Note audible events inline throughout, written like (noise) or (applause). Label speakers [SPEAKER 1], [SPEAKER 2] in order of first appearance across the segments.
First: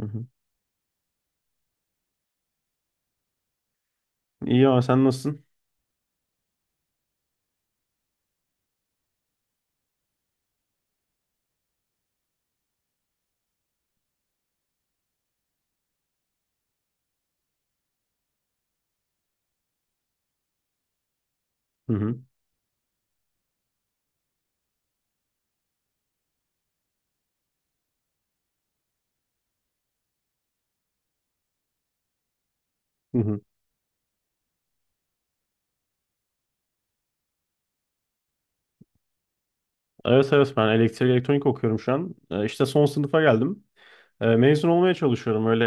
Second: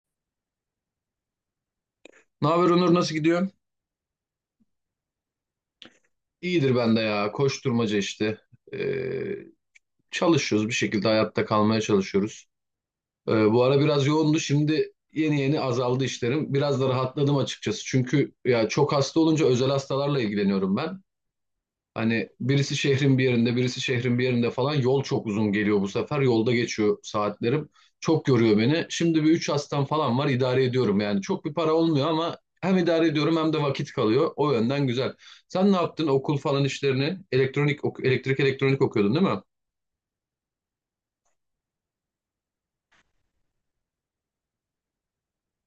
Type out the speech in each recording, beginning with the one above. [SPEAKER 1] Hı hı.
[SPEAKER 2] Ne haber Onur, nasıl gidiyor?
[SPEAKER 1] İyi abi sen nasılsın?
[SPEAKER 2] İyidir ben de ya. Koşturmaca işte. Ee, çalışıyoruz bir şekilde hayatta kalmaya çalışıyoruz. Bu ara biraz yoğundu. Şimdi yeni yeni azaldı işlerim. Biraz da rahatladım açıkçası. Çünkü ya çok hasta olunca özel hastalarla ilgileniyorum ben.
[SPEAKER 1] Hı hı.
[SPEAKER 2] Hani birisi şehrin bir yerinde, birisi şehrin bir yerinde falan yol çok uzun geliyor bu sefer. Yolda geçiyor saatlerim. Çok yoruyor beni. Şimdi bir üç hastam falan var, idare ediyorum yani. Çok bir para olmuyor ama hem idare
[SPEAKER 1] Hı
[SPEAKER 2] ediyorum
[SPEAKER 1] hı.
[SPEAKER 2] hem de vakit kalıyor. O yönden güzel. Sen ne yaptın okul falan işlerini? Elektrik elektronik okuyordun değil mi?
[SPEAKER 1] Evet evet ben elektrik elektronik okuyorum şu an. İşte son sınıfa geldim. Mezun olmaya çalışıyorum. Öyle,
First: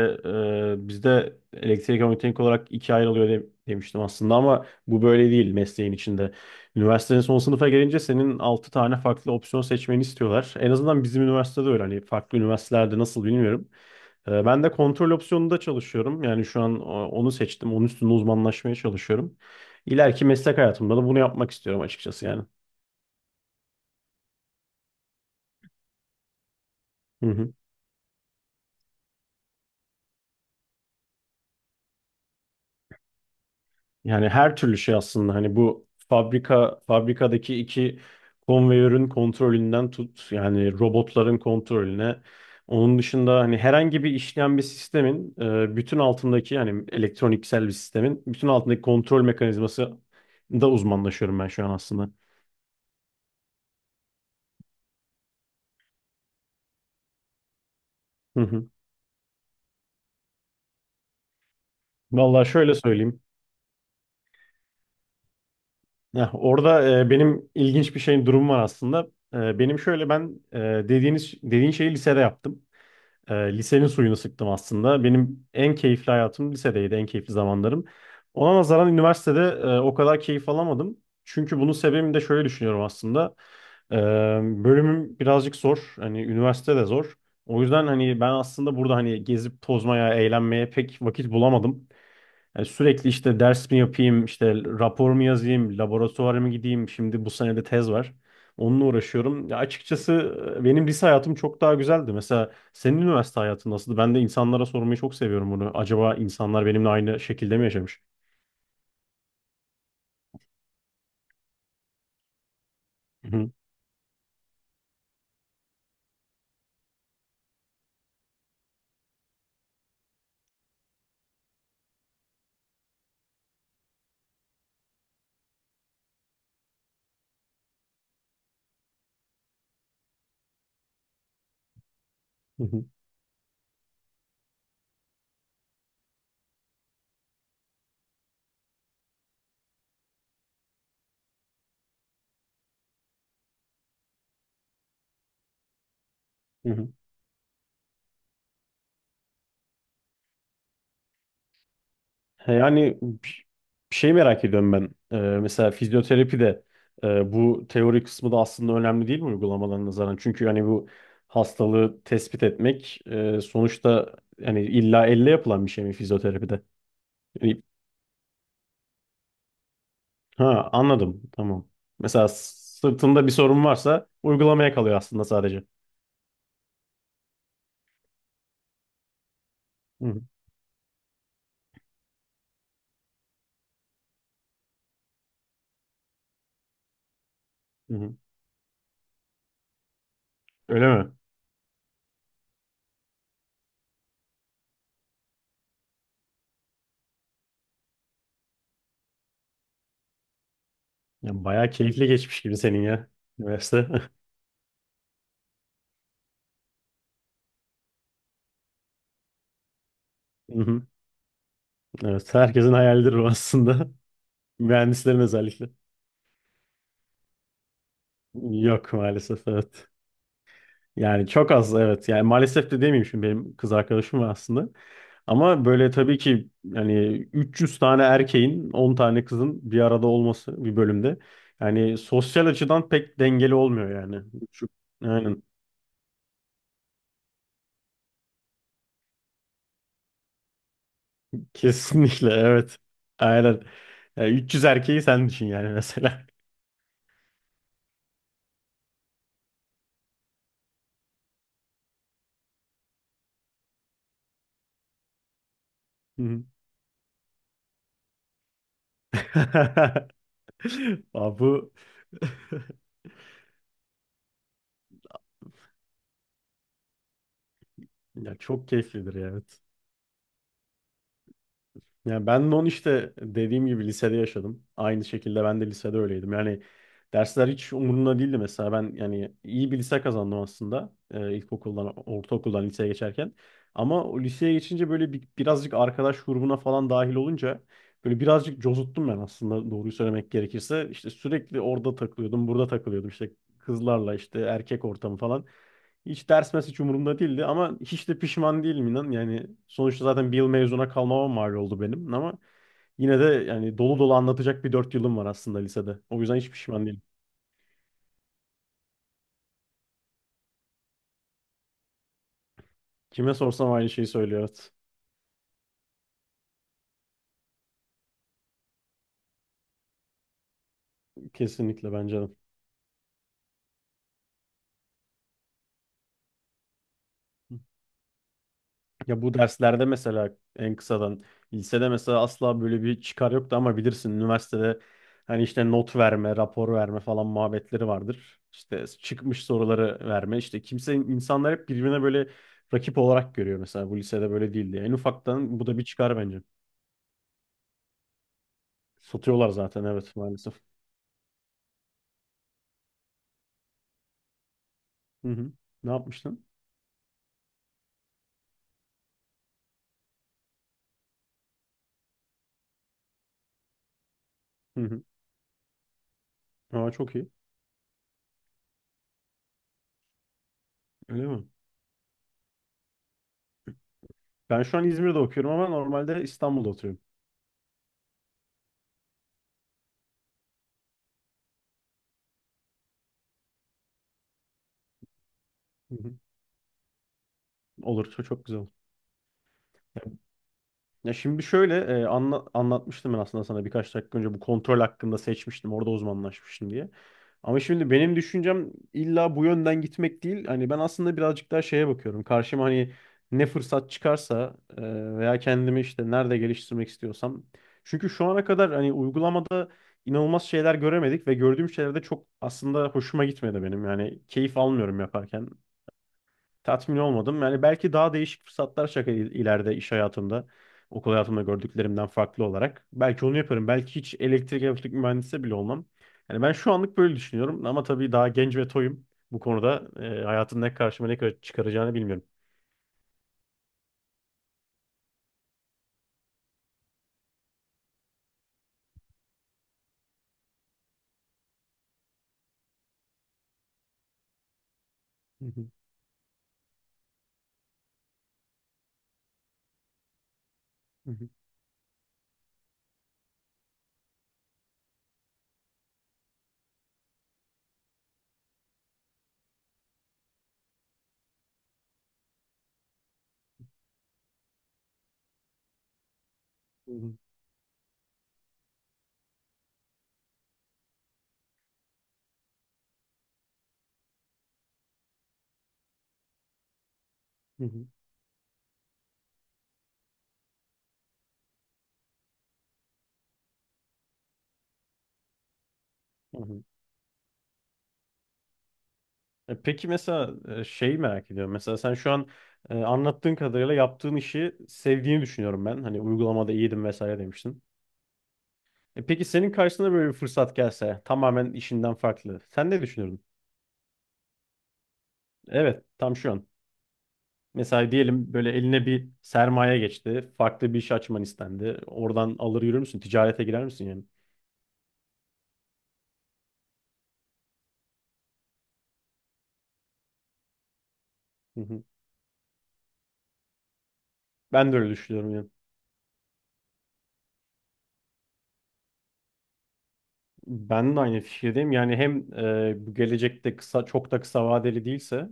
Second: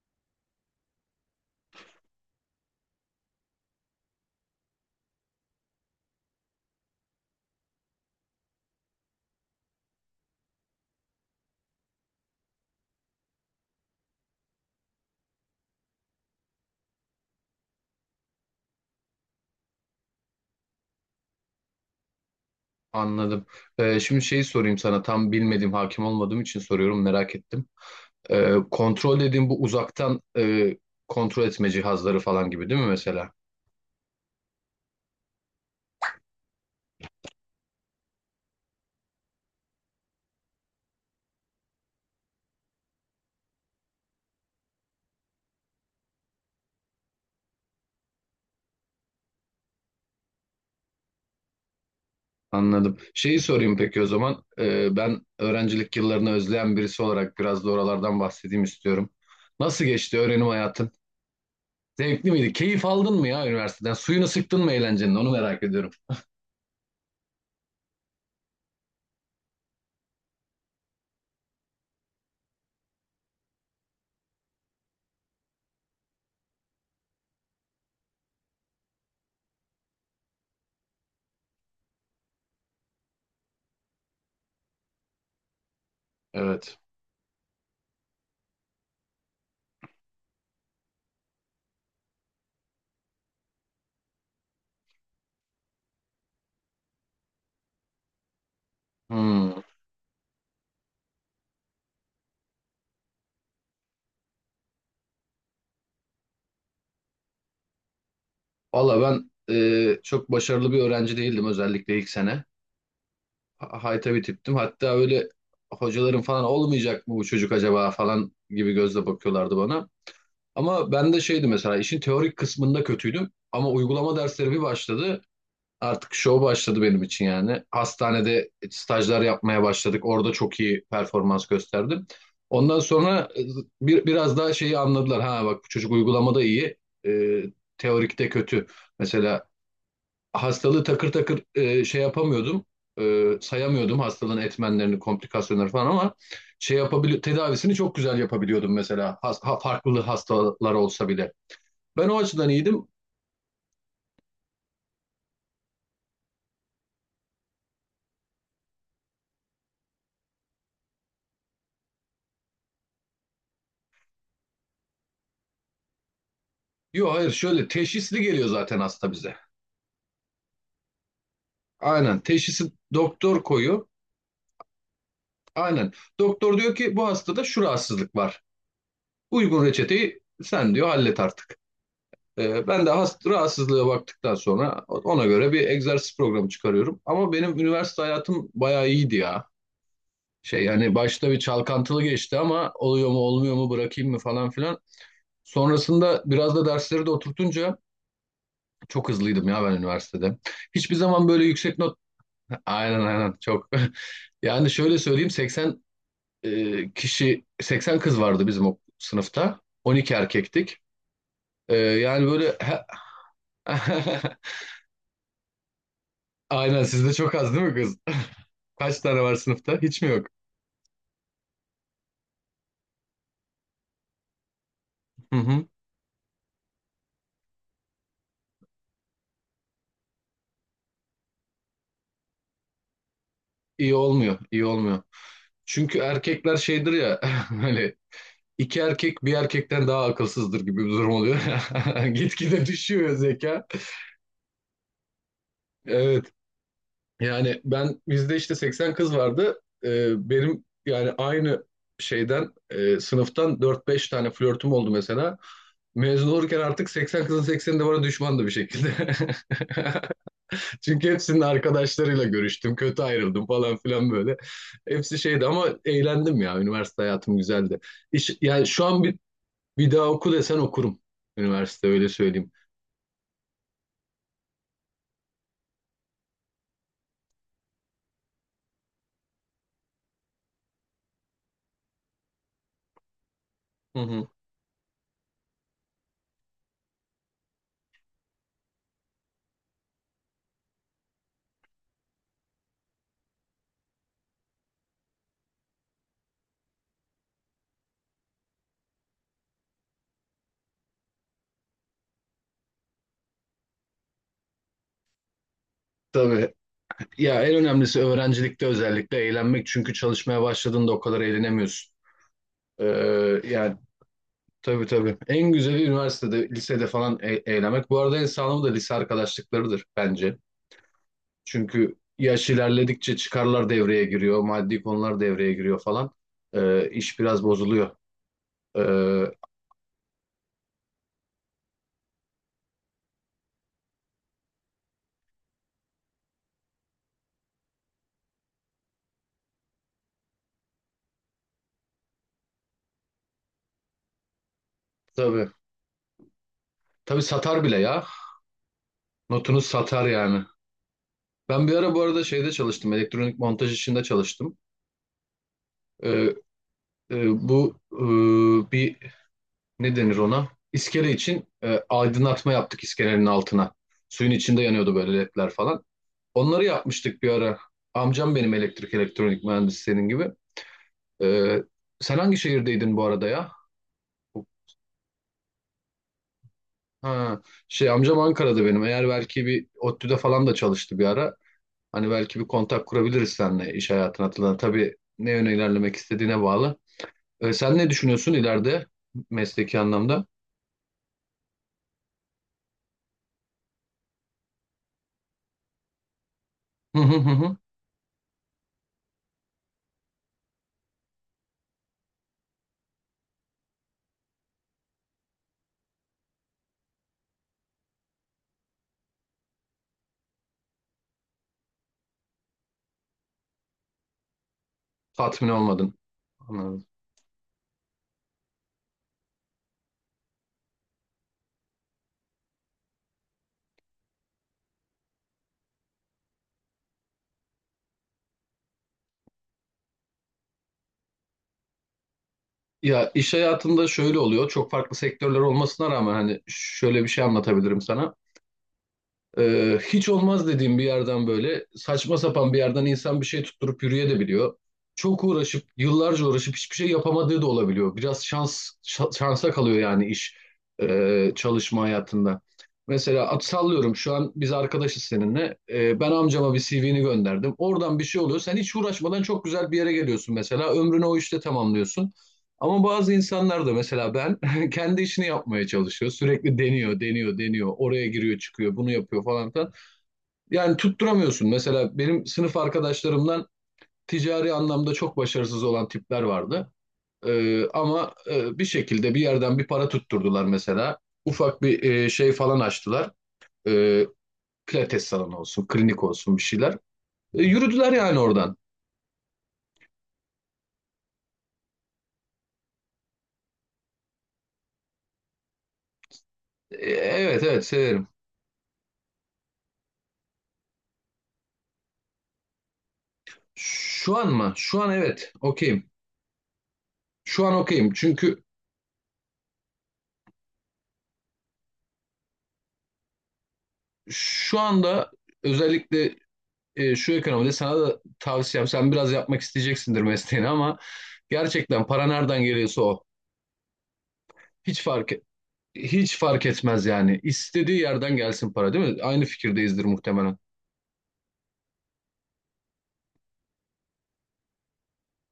[SPEAKER 1] bizde elektrik elektronik olarak ikiye ayrılıyor demiştim aslında ama bu böyle değil mesleğin içinde. Üniversitenin son sınıfa gelince senin 6 tane farklı opsiyon seçmeni istiyorlar. En azından bizim üniversitede öyle. Hani farklı üniversitelerde nasıl bilmiyorum. Ben de kontrol opsiyonunda çalışıyorum. Yani şu an onu seçtim. Onun üstünde uzmanlaşmaya çalışıyorum. İleriki meslek hayatımda da bunu yapmak istiyorum açıkçası yani.
[SPEAKER 2] Anladım. Şimdi şeyi sorayım sana, tam bilmediğim, hakim olmadığım için soruyorum,
[SPEAKER 1] Hı
[SPEAKER 2] merak
[SPEAKER 1] hı.
[SPEAKER 2] ettim. Kontrol dediğim bu uzaktan kontrol etme cihazları falan gibi değil mi mesela?
[SPEAKER 1] Yani her türlü şey aslında hani bu fabrikadaki iki konveyörün kontrolünden tut, yani robotların kontrolüne, onun dışında hani herhangi bir işleyen bir sistemin, bütün altındaki, yani elektroniksel bir sistemin bütün altındaki kontrol mekanizması da uzmanlaşıyorum ben şu an aslında.
[SPEAKER 2] Anladım. Şeyi sorayım peki o zaman. Ben öğrencilik yıllarını özleyen birisi olarak biraz da oralardan
[SPEAKER 1] Hı
[SPEAKER 2] bahsedeyim
[SPEAKER 1] hı.
[SPEAKER 2] istiyorum. Nasıl geçti öğrenim hayatın? Zevkli
[SPEAKER 1] Vallahi
[SPEAKER 2] miydi?
[SPEAKER 1] şöyle
[SPEAKER 2] Keyif aldın
[SPEAKER 1] söyleyeyim.
[SPEAKER 2] mı ya üniversiteden? Suyunu sıktın mı eğlencenin? Onu merak ediyorum.
[SPEAKER 1] Heh, orada benim ilginç bir şeyin durum var aslında. Benim şöyle ben dediğin şeyi lisede yaptım. Lisenin suyunu sıktım aslında. Benim en keyifli hayatım lisedeydi, en keyifli zamanlarım. Ona nazaran üniversitede o kadar keyif alamadım. Çünkü bunun sebebini de şöyle düşünüyorum aslında. E, bölümüm birazcık zor. Hani üniversite
[SPEAKER 2] Evet.
[SPEAKER 1] de zor. O yüzden hani ben aslında burada hani gezip tozmaya, eğlenmeye pek vakit bulamadım. Yani sürekli işte ders mi yapayım, işte rapor mu yazayım, laboratuvara mı gideyim, şimdi bu sene de tez var. Onunla uğraşıyorum. Ya
[SPEAKER 2] Hmm.
[SPEAKER 1] açıkçası benim lise hayatım çok daha güzeldi. Mesela senin üniversite hayatın nasıldı? Ben de insanlara sormayı çok seviyorum bunu. Acaba insanlar benimle aynı şekilde mi yaşamış?
[SPEAKER 2] Valla ben çok başarılı bir öğrenci değildim, özellikle ilk sene.
[SPEAKER 1] Hı hı,
[SPEAKER 2] Hayta bir tiptim. Hatta öyle hocaların falan olmayacak mı bu çocuk acaba falan gibi gözle bakıyorlardı bana. Ama ben de şeydi mesela, işin teorik kısmında kötüydüm. Ama uygulama dersleri bir başladı. Artık show başladı benim için yani. Hastanede stajlar yapmaya başladık. Orada çok iyi performans gösterdim.
[SPEAKER 1] hı
[SPEAKER 2] Ondan
[SPEAKER 1] hı,
[SPEAKER 2] sonra biraz daha şeyi anladılar. Ha bak, bu çocuk uygulamada iyi, e, teorikte kötü. Mesela hastalığı takır takır şey yapamıyordum. Sayamıyordum hastalığın etmenlerini, komplikasyonları falan ama
[SPEAKER 1] hı
[SPEAKER 2] şey
[SPEAKER 1] hı.
[SPEAKER 2] yapabili tedavisini çok güzel yapabiliyordum mesela. Farklı hastalar olsa bile. Ben o açıdan
[SPEAKER 1] He,
[SPEAKER 2] iyiydim.
[SPEAKER 1] yani bir şey merak ediyorum ben. Mesela fizyoterapi de bu teori kısmı da aslında önemli değil mi uygulamalarına nazaran? Çünkü hani bu hastalığı tespit etmek, sonuçta yani illa elle yapılan bir şey mi fizyoterapide?
[SPEAKER 2] Yok hayır,
[SPEAKER 1] Yani-
[SPEAKER 2] şöyle teşhisli geliyor zaten hasta bize.
[SPEAKER 1] ha, anladım. Tamam.
[SPEAKER 2] Aynen.
[SPEAKER 1] Mesela
[SPEAKER 2] Teşhisi
[SPEAKER 1] sırtında bir
[SPEAKER 2] doktor
[SPEAKER 1] sorun
[SPEAKER 2] koyuyor.
[SPEAKER 1] varsa uygulamaya kalıyor aslında sadece.
[SPEAKER 2] Aynen. Doktor diyor ki bu hastada şu rahatsızlık var. Uygun
[SPEAKER 1] Hı
[SPEAKER 2] reçeteyi
[SPEAKER 1] hı.
[SPEAKER 2] sen diyor, hallet artık. Ben de rahatsızlığa baktıktan sonra ona göre bir egzersiz programı çıkarıyorum. Ama benim
[SPEAKER 1] Hı
[SPEAKER 2] üniversite
[SPEAKER 1] hı.
[SPEAKER 2] hayatım bayağı iyiydi ya. Şey
[SPEAKER 1] Öyle
[SPEAKER 2] yani
[SPEAKER 1] mi?
[SPEAKER 2] başta bir çalkantılı geçti, ama oluyor mu olmuyor mu, bırakayım mı falan filan. Sonrasında biraz da dersleri de oturtunca çok hızlıydım ya ben üniversitede. Hiçbir zaman
[SPEAKER 1] Ya
[SPEAKER 2] böyle
[SPEAKER 1] bayağı
[SPEAKER 2] yüksek not.
[SPEAKER 1] keyifli geçmiş gibi
[SPEAKER 2] (laughs)
[SPEAKER 1] senin
[SPEAKER 2] Aynen
[SPEAKER 1] ya
[SPEAKER 2] aynen, çok.
[SPEAKER 1] üniversite. (laughs)
[SPEAKER 2] (laughs) Yani şöyle söyleyeyim, 80 kişi, 80 kız vardı bizim o sınıfta. 12
[SPEAKER 1] Hı
[SPEAKER 2] erkektik.
[SPEAKER 1] hı.
[SPEAKER 2] Yani
[SPEAKER 1] Evet,
[SPEAKER 2] böyle.
[SPEAKER 1] herkesin hayalidir bu aslında.
[SPEAKER 2] (laughs)
[SPEAKER 1] (laughs) Mühendislerin özellikle.
[SPEAKER 2] Aynen, sizde çok az değil mi kız? (laughs)
[SPEAKER 1] Yok
[SPEAKER 2] Kaç tane var
[SPEAKER 1] maalesef,
[SPEAKER 2] sınıfta?
[SPEAKER 1] evet.
[SPEAKER 2] Hiç mi yok?
[SPEAKER 1] Yani çok az, evet. Yani maalesef de demeyeyim, şimdi benim kız arkadaşım var aslında.
[SPEAKER 2] Hı
[SPEAKER 1] Ama
[SPEAKER 2] hı.
[SPEAKER 1] böyle tabii ki yani 300 tane erkeğin 10 tane kızın bir arada olması bir bölümde. Yani sosyal açıdan pek dengeli olmuyor
[SPEAKER 2] İyi
[SPEAKER 1] yani.
[SPEAKER 2] olmuyor, iyi
[SPEAKER 1] Şu,
[SPEAKER 2] olmuyor.
[SPEAKER 1] aynen.
[SPEAKER 2] Çünkü erkekler şeydir ya (laughs) hani iki erkek bir erkekten daha akılsızdır gibi bir durum oluyor. (laughs)
[SPEAKER 1] Kesinlikle,
[SPEAKER 2] Gitgide
[SPEAKER 1] evet.
[SPEAKER 2] düşüyor
[SPEAKER 1] Aynen.
[SPEAKER 2] zeka.
[SPEAKER 1] Yani 300 erkeği sen düşün yani mesela.
[SPEAKER 2] Evet. Yani ben, bizde işte 80 kız vardı. Benim yani aynı sınıftan dört beş tane flörtüm oldu mesela.
[SPEAKER 1] (laughs)
[SPEAKER 2] Mezun
[SPEAKER 1] Hı.
[SPEAKER 2] olurken artık 80 kızın 80'i de bana düşmandı bir şekilde. (laughs)
[SPEAKER 1] (laughs)
[SPEAKER 2] Çünkü
[SPEAKER 1] Aa,
[SPEAKER 2] hepsinin
[SPEAKER 1] bu
[SPEAKER 2] arkadaşlarıyla görüştüm. Kötü ayrıldım falan filan böyle. Hepsi şeydi ama eğlendim ya. Üniversite hayatım güzeldi.
[SPEAKER 1] (laughs)
[SPEAKER 2] İş,
[SPEAKER 1] ya
[SPEAKER 2] yani
[SPEAKER 1] çok
[SPEAKER 2] şu an
[SPEAKER 1] keyiflidir
[SPEAKER 2] bir,
[SPEAKER 1] ya. Evet.
[SPEAKER 2] bir daha oku desen okurum. Üniversite, öyle
[SPEAKER 1] Ya
[SPEAKER 2] söyleyeyim.
[SPEAKER 1] ben de onu işte dediğim gibi lisede yaşadım. Aynı şekilde ben de lisede öyleydim. Yani dersler hiç umurumda değildi mesela. Ben yani iyi bir lise kazandım aslında. İlkokuldan, ortaokuldan liseye geçerken.
[SPEAKER 2] Hı
[SPEAKER 1] Ama o
[SPEAKER 2] hı.
[SPEAKER 1] liseye geçince böyle birazcık arkadaş grubuna falan dahil olunca böyle birazcık cozuttum ben aslında, doğruyu söylemek gerekirse. İşte sürekli orada takılıyordum, burada takılıyordum. İşte kızlarla işte erkek ortamı falan. Hiç ders hiç umurumda değildi ama hiç de pişman değilim, inan. Yani sonuçta zaten bir yıl mezuna kalmama mal oldu benim ama yine de yani dolu dolu anlatacak bir 4 yılım var aslında lisede. O yüzden hiç
[SPEAKER 2] Tabii.
[SPEAKER 1] pişman değilim.
[SPEAKER 2] Ya en önemlisi öğrencilikte özellikle eğlenmek. Çünkü çalışmaya başladığında o kadar eğlenemiyorsun. Ee,
[SPEAKER 1] Kime sorsam
[SPEAKER 2] yani
[SPEAKER 1] aynı şeyi söylüyor. Evet.
[SPEAKER 2] tabii tabii. En güzeli üniversitede, lisede falan eğlenmek. Bu arada en sağlamı da lise arkadaşlıklarıdır bence.
[SPEAKER 1] Kesinlikle,
[SPEAKER 2] Çünkü
[SPEAKER 1] bence de.
[SPEAKER 2] yaş ilerledikçe çıkarlar devreye giriyor, maddi konular devreye giriyor falan. İş biraz bozuluyor.
[SPEAKER 1] Ya
[SPEAKER 2] Ee,
[SPEAKER 1] bu derslerde mesela, en kısadan, lisede mesela asla böyle bir çıkar yoktu ama bilirsin üniversitede hani işte not verme, rapor verme falan muhabbetleri vardır. İşte çıkmış soruları verme. İşte insanlar hep birbirine böyle rakip olarak görüyor mesela, bu lisede böyle değildi. En
[SPEAKER 2] tabii.
[SPEAKER 1] ufaktan bu da bir çıkar bence.
[SPEAKER 2] Tabii satar bile ya.
[SPEAKER 1] Satıyorlar
[SPEAKER 2] Notunuz
[SPEAKER 1] zaten,
[SPEAKER 2] satar
[SPEAKER 1] evet,
[SPEAKER 2] yani.
[SPEAKER 1] maalesef.
[SPEAKER 2] Ben bir ara bu arada şeyde çalıştım. Elektronik montaj işinde çalıştım.
[SPEAKER 1] Hı hı. Ne
[SPEAKER 2] Ee,
[SPEAKER 1] yapmıştın?
[SPEAKER 2] e, bu e, bir, ne denir ona? İskele için aydınlatma yaptık, iskelenin altına. Suyun içinde
[SPEAKER 1] Hı
[SPEAKER 2] yanıyordu
[SPEAKER 1] hı.
[SPEAKER 2] böyle, ledler falan. Onları
[SPEAKER 1] Aa, çok
[SPEAKER 2] yapmıştık
[SPEAKER 1] iyi.
[SPEAKER 2] bir ara. Amcam benim elektrik elektronik mühendisi, senin gibi.
[SPEAKER 1] Öyle mi?
[SPEAKER 2] Ee, sen hangi şehirdeydin bu arada ya?
[SPEAKER 1] Ben şu an İzmir'de okuyorum ama normalde İstanbul'da oturuyorum.
[SPEAKER 2] Ha, şey, amcam Ankara'da benim. Eğer belki bir ODTÜ'de falan da çalıştı bir ara. Hani belki bir kontak kurabiliriz seninle, iş hayatına atılan. Tabii ne yöne
[SPEAKER 1] Hı
[SPEAKER 2] ilerlemek
[SPEAKER 1] hı.
[SPEAKER 2] istediğine bağlı. Sen ne
[SPEAKER 1] Olur, çok
[SPEAKER 2] düşünüyorsun
[SPEAKER 1] çok güzel. Olur.
[SPEAKER 2] ileride mesleki anlamda?
[SPEAKER 1] Ya şimdi şöyle anlatmıştım ben aslında sana birkaç dakika önce bu kontrol hakkında seçmiştim. Orada uzmanlaşmıştım diye.
[SPEAKER 2] Hı hı hı. Hı.
[SPEAKER 1] Ama şimdi benim düşüncem illa bu yönden gitmek değil. Hani ben aslında birazcık daha şeye bakıyorum. Karşıma hani ne fırsat çıkarsa, veya kendimi işte nerede geliştirmek istiyorsam. Çünkü şu ana kadar hani uygulamada inanılmaz şeyler göremedik ve gördüğüm şeyler de çok aslında hoşuma gitmedi benim. Yani keyif almıyorum
[SPEAKER 2] Tatmin
[SPEAKER 1] yaparken,
[SPEAKER 2] olmadın. Anladım.
[SPEAKER 1] tatmin olmadım. Yani belki daha değişik fırsatlar şaka ileride iş hayatımda, okul hayatımda gördüklerimden farklı olarak. Belki onu yaparım. Belki hiç elektrik mühendisi bile olmam. Yani ben şu anlık böyle düşünüyorum ama tabii daha genç ve toyum. Bu konuda hayatın ne karşıma ne kadar çıkaracağını bilmiyorum.
[SPEAKER 2] Ya iş hayatında şöyle oluyor. Çok farklı sektörler olmasına rağmen hani şöyle bir şey anlatabilirim sana. Hiç olmaz dediğim bir yerden, böyle saçma sapan bir yerden, insan bir şey tutturup yürüyebiliyor. Çok
[SPEAKER 1] Hı
[SPEAKER 2] uğraşıp,
[SPEAKER 1] hı,
[SPEAKER 2] yıllarca uğraşıp hiçbir şey yapamadığı da olabiliyor. Biraz şansa kalıyor yani
[SPEAKER 1] hı hı,
[SPEAKER 2] çalışma hayatında. Mesela at sallıyorum, şu an biz arkadaşız seninle. Ben amcama bir CV'ni gönderdim. Oradan bir şey oluyor. Sen hiç uğraşmadan çok güzel bir yere geliyorsun mesela. Ömrünü o işte tamamlıyorsun. Ama bazı insanlar da mesela, ben kendi işini yapmaya çalışıyor. Sürekli
[SPEAKER 1] hı
[SPEAKER 2] deniyor,
[SPEAKER 1] hı,
[SPEAKER 2] deniyor, deniyor. Oraya giriyor, çıkıyor, bunu yapıyor falan filan. Yani tutturamıyorsun. Mesela benim sınıf arkadaşlarımdan ticari anlamda çok başarısız olan tipler vardı.
[SPEAKER 1] hı
[SPEAKER 2] Ee,
[SPEAKER 1] hı,
[SPEAKER 2] ama bir şekilde bir yerden bir para tutturdular mesela. Ufak bir şey falan açtılar. Ee, pilates salonu olsun, klinik olsun,
[SPEAKER 1] hı
[SPEAKER 2] bir
[SPEAKER 1] hı.
[SPEAKER 2] şeyler. Yürüdüler yani oradan.
[SPEAKER 1] Peki, mesela şey merak ediyorum. Mesela sen şu an anlattığın kadarıyla yaptığın işi sevdiğini düşünüyorum ben. Hani uygulamada iyiydim vesaire
[SPEAKER 2] Evet
[SPEAKER 1] demiştin.
[SPEAKER 2] evet severim.
[SPEAKER 1] Peki senin karşına böyle bir fırsat gelse tamamen işinden farklı. Sen ne düşünürdün?
[SPEAKER 2] Şu an mı? Şu an evet,
[SPEAKER 1] Evet,
[SPEAKER 2] okeyim.
[SPEAKER 1] tam şu an.
[SPEAKER 2] Şu an
[SPEAKER 1] Mesela
[SPEAKER 2] okeyim.
[SPEAKER 1] diyelim
[SPEAKER 2] Çünkü
[SPEAKER 1] böyle eline bir sermaye geçti. Farklı bir iş açman istendi. Oradan alır yürür müsün? Ticarete girer misin yani?
[SPEAKER 2] şu anda özellikle şu ekonomide, sana da tavsiyem, sen biraz yapmak isteyeceksindir mesleğini ama
[SPEAKER 1] Hı hı.
[SPEAKER 2] gerçekten para nereden geliyorsa o.
[SPEAKER 1] Ben de
[SPEAKER 2] Hiç
[SPEAKER 1] öyle
[SPEAKER 2] fark et-
[SPEAKER 1] düşünüyorum yani.
[SPEAKER 2] hiç fark etmez yani. İstediği yerden gelsin para, değil mi? Aynı fikirdeyizdir muhtemelen.
[SPEAKER 1] Ben de aynı fikirdeyim. Yani hem bu gelecekte çok da kısa vadeli değilse,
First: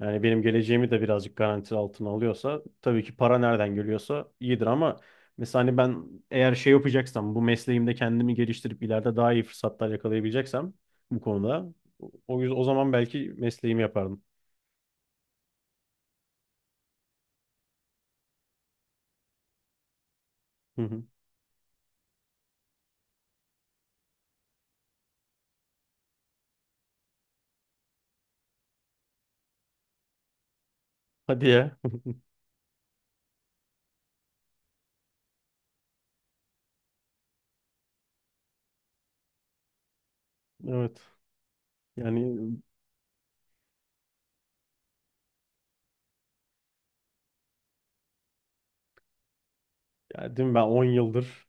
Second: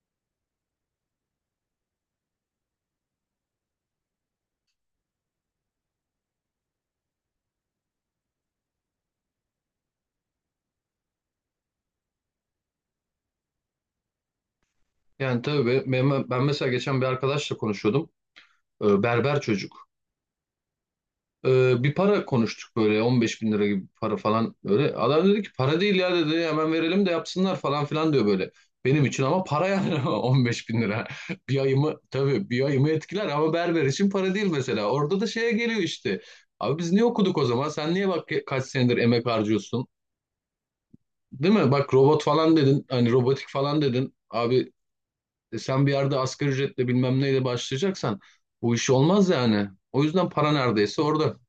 [SPEAKER 1] yani benim geleceğimi de birazcık garanti altına alıyorsa, tabii ki para nereden geliyorsa iyidir ama mesela hani ben eğer şey yapacaksam, bu mesleğimde kendimi geliştirip ileride daha iyi fırsatlar yakalayabileceksem bu konuda, o yüzden o zaman belki mesleğimi yapardım.
[SPEAKER 2] Yani tabii ben mesela geçen bir arkadaşla konuşuyordum. Berber çocuk.
[SPEAKER 1] Hı hı.
[SPEAKER 2] Bir para konuştuk, böyle 15 bin lira gibi bir para falan böyle. Adam dedi ki para değil ya dedi, hemen verelim de yapsınlar falan filan diyor böyle. Benim için ama para yani, (laughs) 15 bin lira.
[SPEAKER 1] Hadi
[SPEAKER 2] (laughs) Bir
[SPEAKER 1] ya.
[SPEAKER 2] ayımı, tabii, bir ayımı etkiler ama berber için para değil mesela. Orada da şeye geliyor işte. Abi biz niye okuduk o zaman? Sen niye, bak, kaç senedir emek harcıyorsun?
[SPEAKER 1] (laughs) Evet.
[SPEAKER 2] Değil mi? Bak, robot
[SPEAKER 1] Yani,
[SPEAKER 2] falan dedin. Hani robotik falan dedin. Abi sen bir yerde asgari ücretle bilmem neyle başlayacaksan, bu iş olmaz yani. O yüzden
[SPEAKER 1] ya değil
[SPEAKER 2] para
[SPEAKER 1] mi, ben on
[SPEAKER 2] neredeyse orada.
[SPEAKER 1] yıldır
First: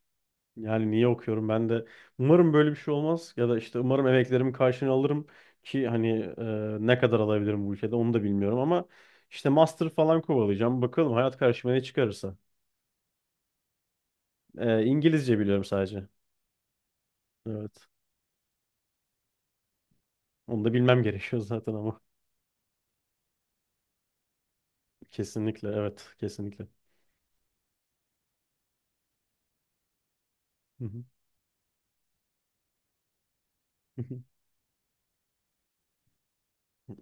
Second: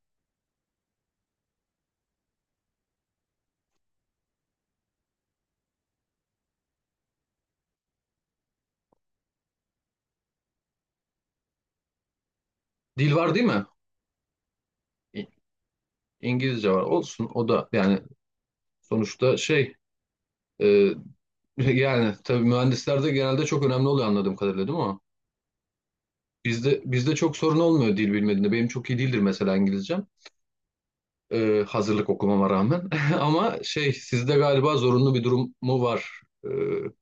[SPEAKER 1] Yani niye okuyorum ben de, umarım böyle bir şey olmaz ya da işte umarım emeklerimin karşılığını alırım, ki hani ne kadar alabilirim bu ülkede onu da bilmiyorum ama işte master falan kovalayacağım, bakalım hayat karşıma ne çıkarırsa.
[SPEAKER 2] Dil var değil mi?
[SPEAKER 1] İngilizce biliyorum sadece.
[SPEAKER 2] İngilizce var. Olsun o da
[SPEAKER 1] Evet.
[SPEAKER 2] yani, sonuçta şey,
[SPEAKER 1] Onu da
[SPEAKER 2] e,
[SPEAKER 1] bilmem (laughs) gerekiyor
[SPEAKER 2] (laughs)
[SPEAKER 1] zaten ama,
[SPEAKER 2] yani tabii mühendislerde genelde çok önemli oluyor anladığım kadarıyla, değil mi o?
[SPEAKER 1] kesinlikle evet, kesinlikle.
[SPEAKER 2] Bizde çok sorun olmuyor dil bilmediğinde. Benim çok iyi değildir mesela İngilizcem,
[SPEAKER 1] Hı hı.
[SPEAKER 2] hazırlık okumama rağmen. (laughs) Ama şey, sizde
[SPEAKER 1] (laughs)
[SPEAKER 2] galiba zorunlu bir durum mu var? E,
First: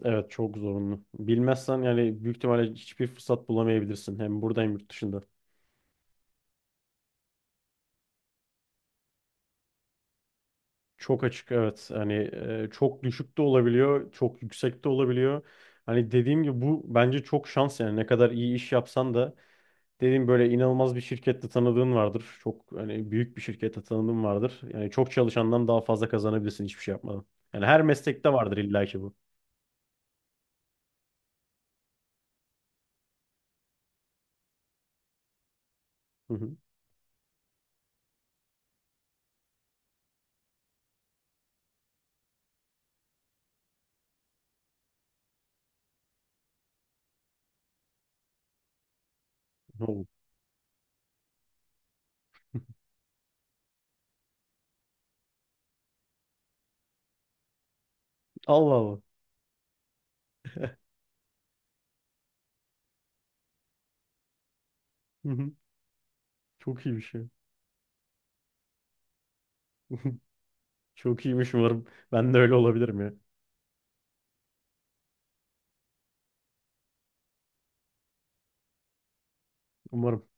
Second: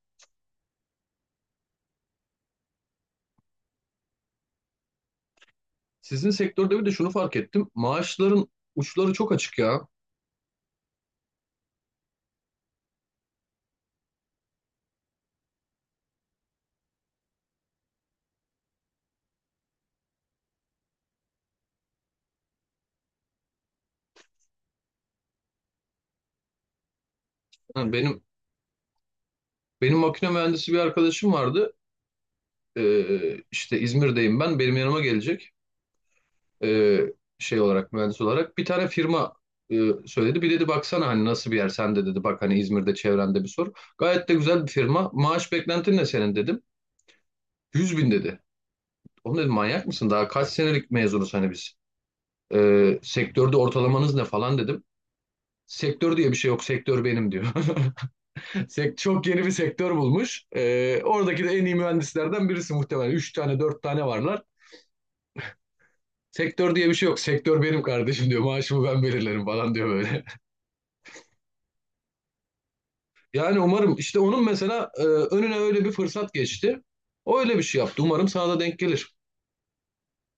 [SPEAKER 1] Evet, çok zorunlu. Bilmezsen yani büyük ihtimalle hiçbir fırsat bulamayabilirsin, hem burada hem yurt dışında.
[SPEAKER 2] sizin sektörde bir de şunu fark ettim. Maaşların uçları çok açık ya.
[SPEAKER 1] Çok açık, evet. Hani çok düşük de olabiliyor, çok yüksek de olabiliyor. Hani dediğim gibi bu bence çok şans, yani ne kadar iyi iş yapsan da, dediğim böyle inanılmaz bir şirkette tanıdığın vardır. Çok hani büyük bir şirkette tanıdığın vardır. Yani çok çalışandan daha fazla kazanabilirsin hiçbir şey yapmadan. Yani her
[SPEAKER 2] Ha, benim
[SPEAKER 1] meslekte vardır illa ki bu.
[SPEAKER 2] benim makine mühendisi bir arkadaşım vardı. E, işte İzmir'deyim ben. Benim yanıma gelecek.
[SPEAKER 1] Hı hı.
[SPEAKER 2] e, Şey olarak, mühendis olarak bir tane firma e, söyledi. Bir dedi baksana hani nasıl bir yer, sen de dedi bak, hani İzmir'de çevrende bir sor. Gayet de güzel bir firma. Maaş beklentin ne senin dedim. 100 bin dedi. Oğlum dedim, manyak
[SPEAKER 1] Oo.
[SPEAKER 2] mısın? Daha kaç senelik mezunuz hani biz.
[SPEAKER 1] (laughs)
[SPEAKER 2] Sektörde ortalamanız ne falan dedim. Sektör diye bir şey yok. Sektör benim diyor. (laughs)
[SPEAKER 1] Allah Allah.
[SPEAKER 2] Çok yeni bir sektör bulmuş. Oradaki de en iyi mühendislerden birisi muhtemelen. Üç tane, dört tane varlar.
[SPEAKER 1] Hı hı.
[SPEAKER 2] Sektör
[SPEAKER 1] Çok
[SPEAKER 2] diye bir
[SPEAKER 1] iyi bir
[SPEAKER 2] şey yok.
[SPEAKER 1] şey.
[SPEAKER 2] Sektör benim kardeşim diyor. Maaşımı ben belirlerim falan diyor
[SPEAKER 1] (laughs)
[SPEAKER 2] böyle.
[SPEAKER 1] Çok iyiymiş umarım. Ben de öyle olabilirim ya.
[SPEAKER 2] Yani umarım işte onun mesela önüne öyle bir fırsat geçti. O öyle bir şey yaptı. Umarım sana da denk gelir.
[SPEAKER 1] Umarım.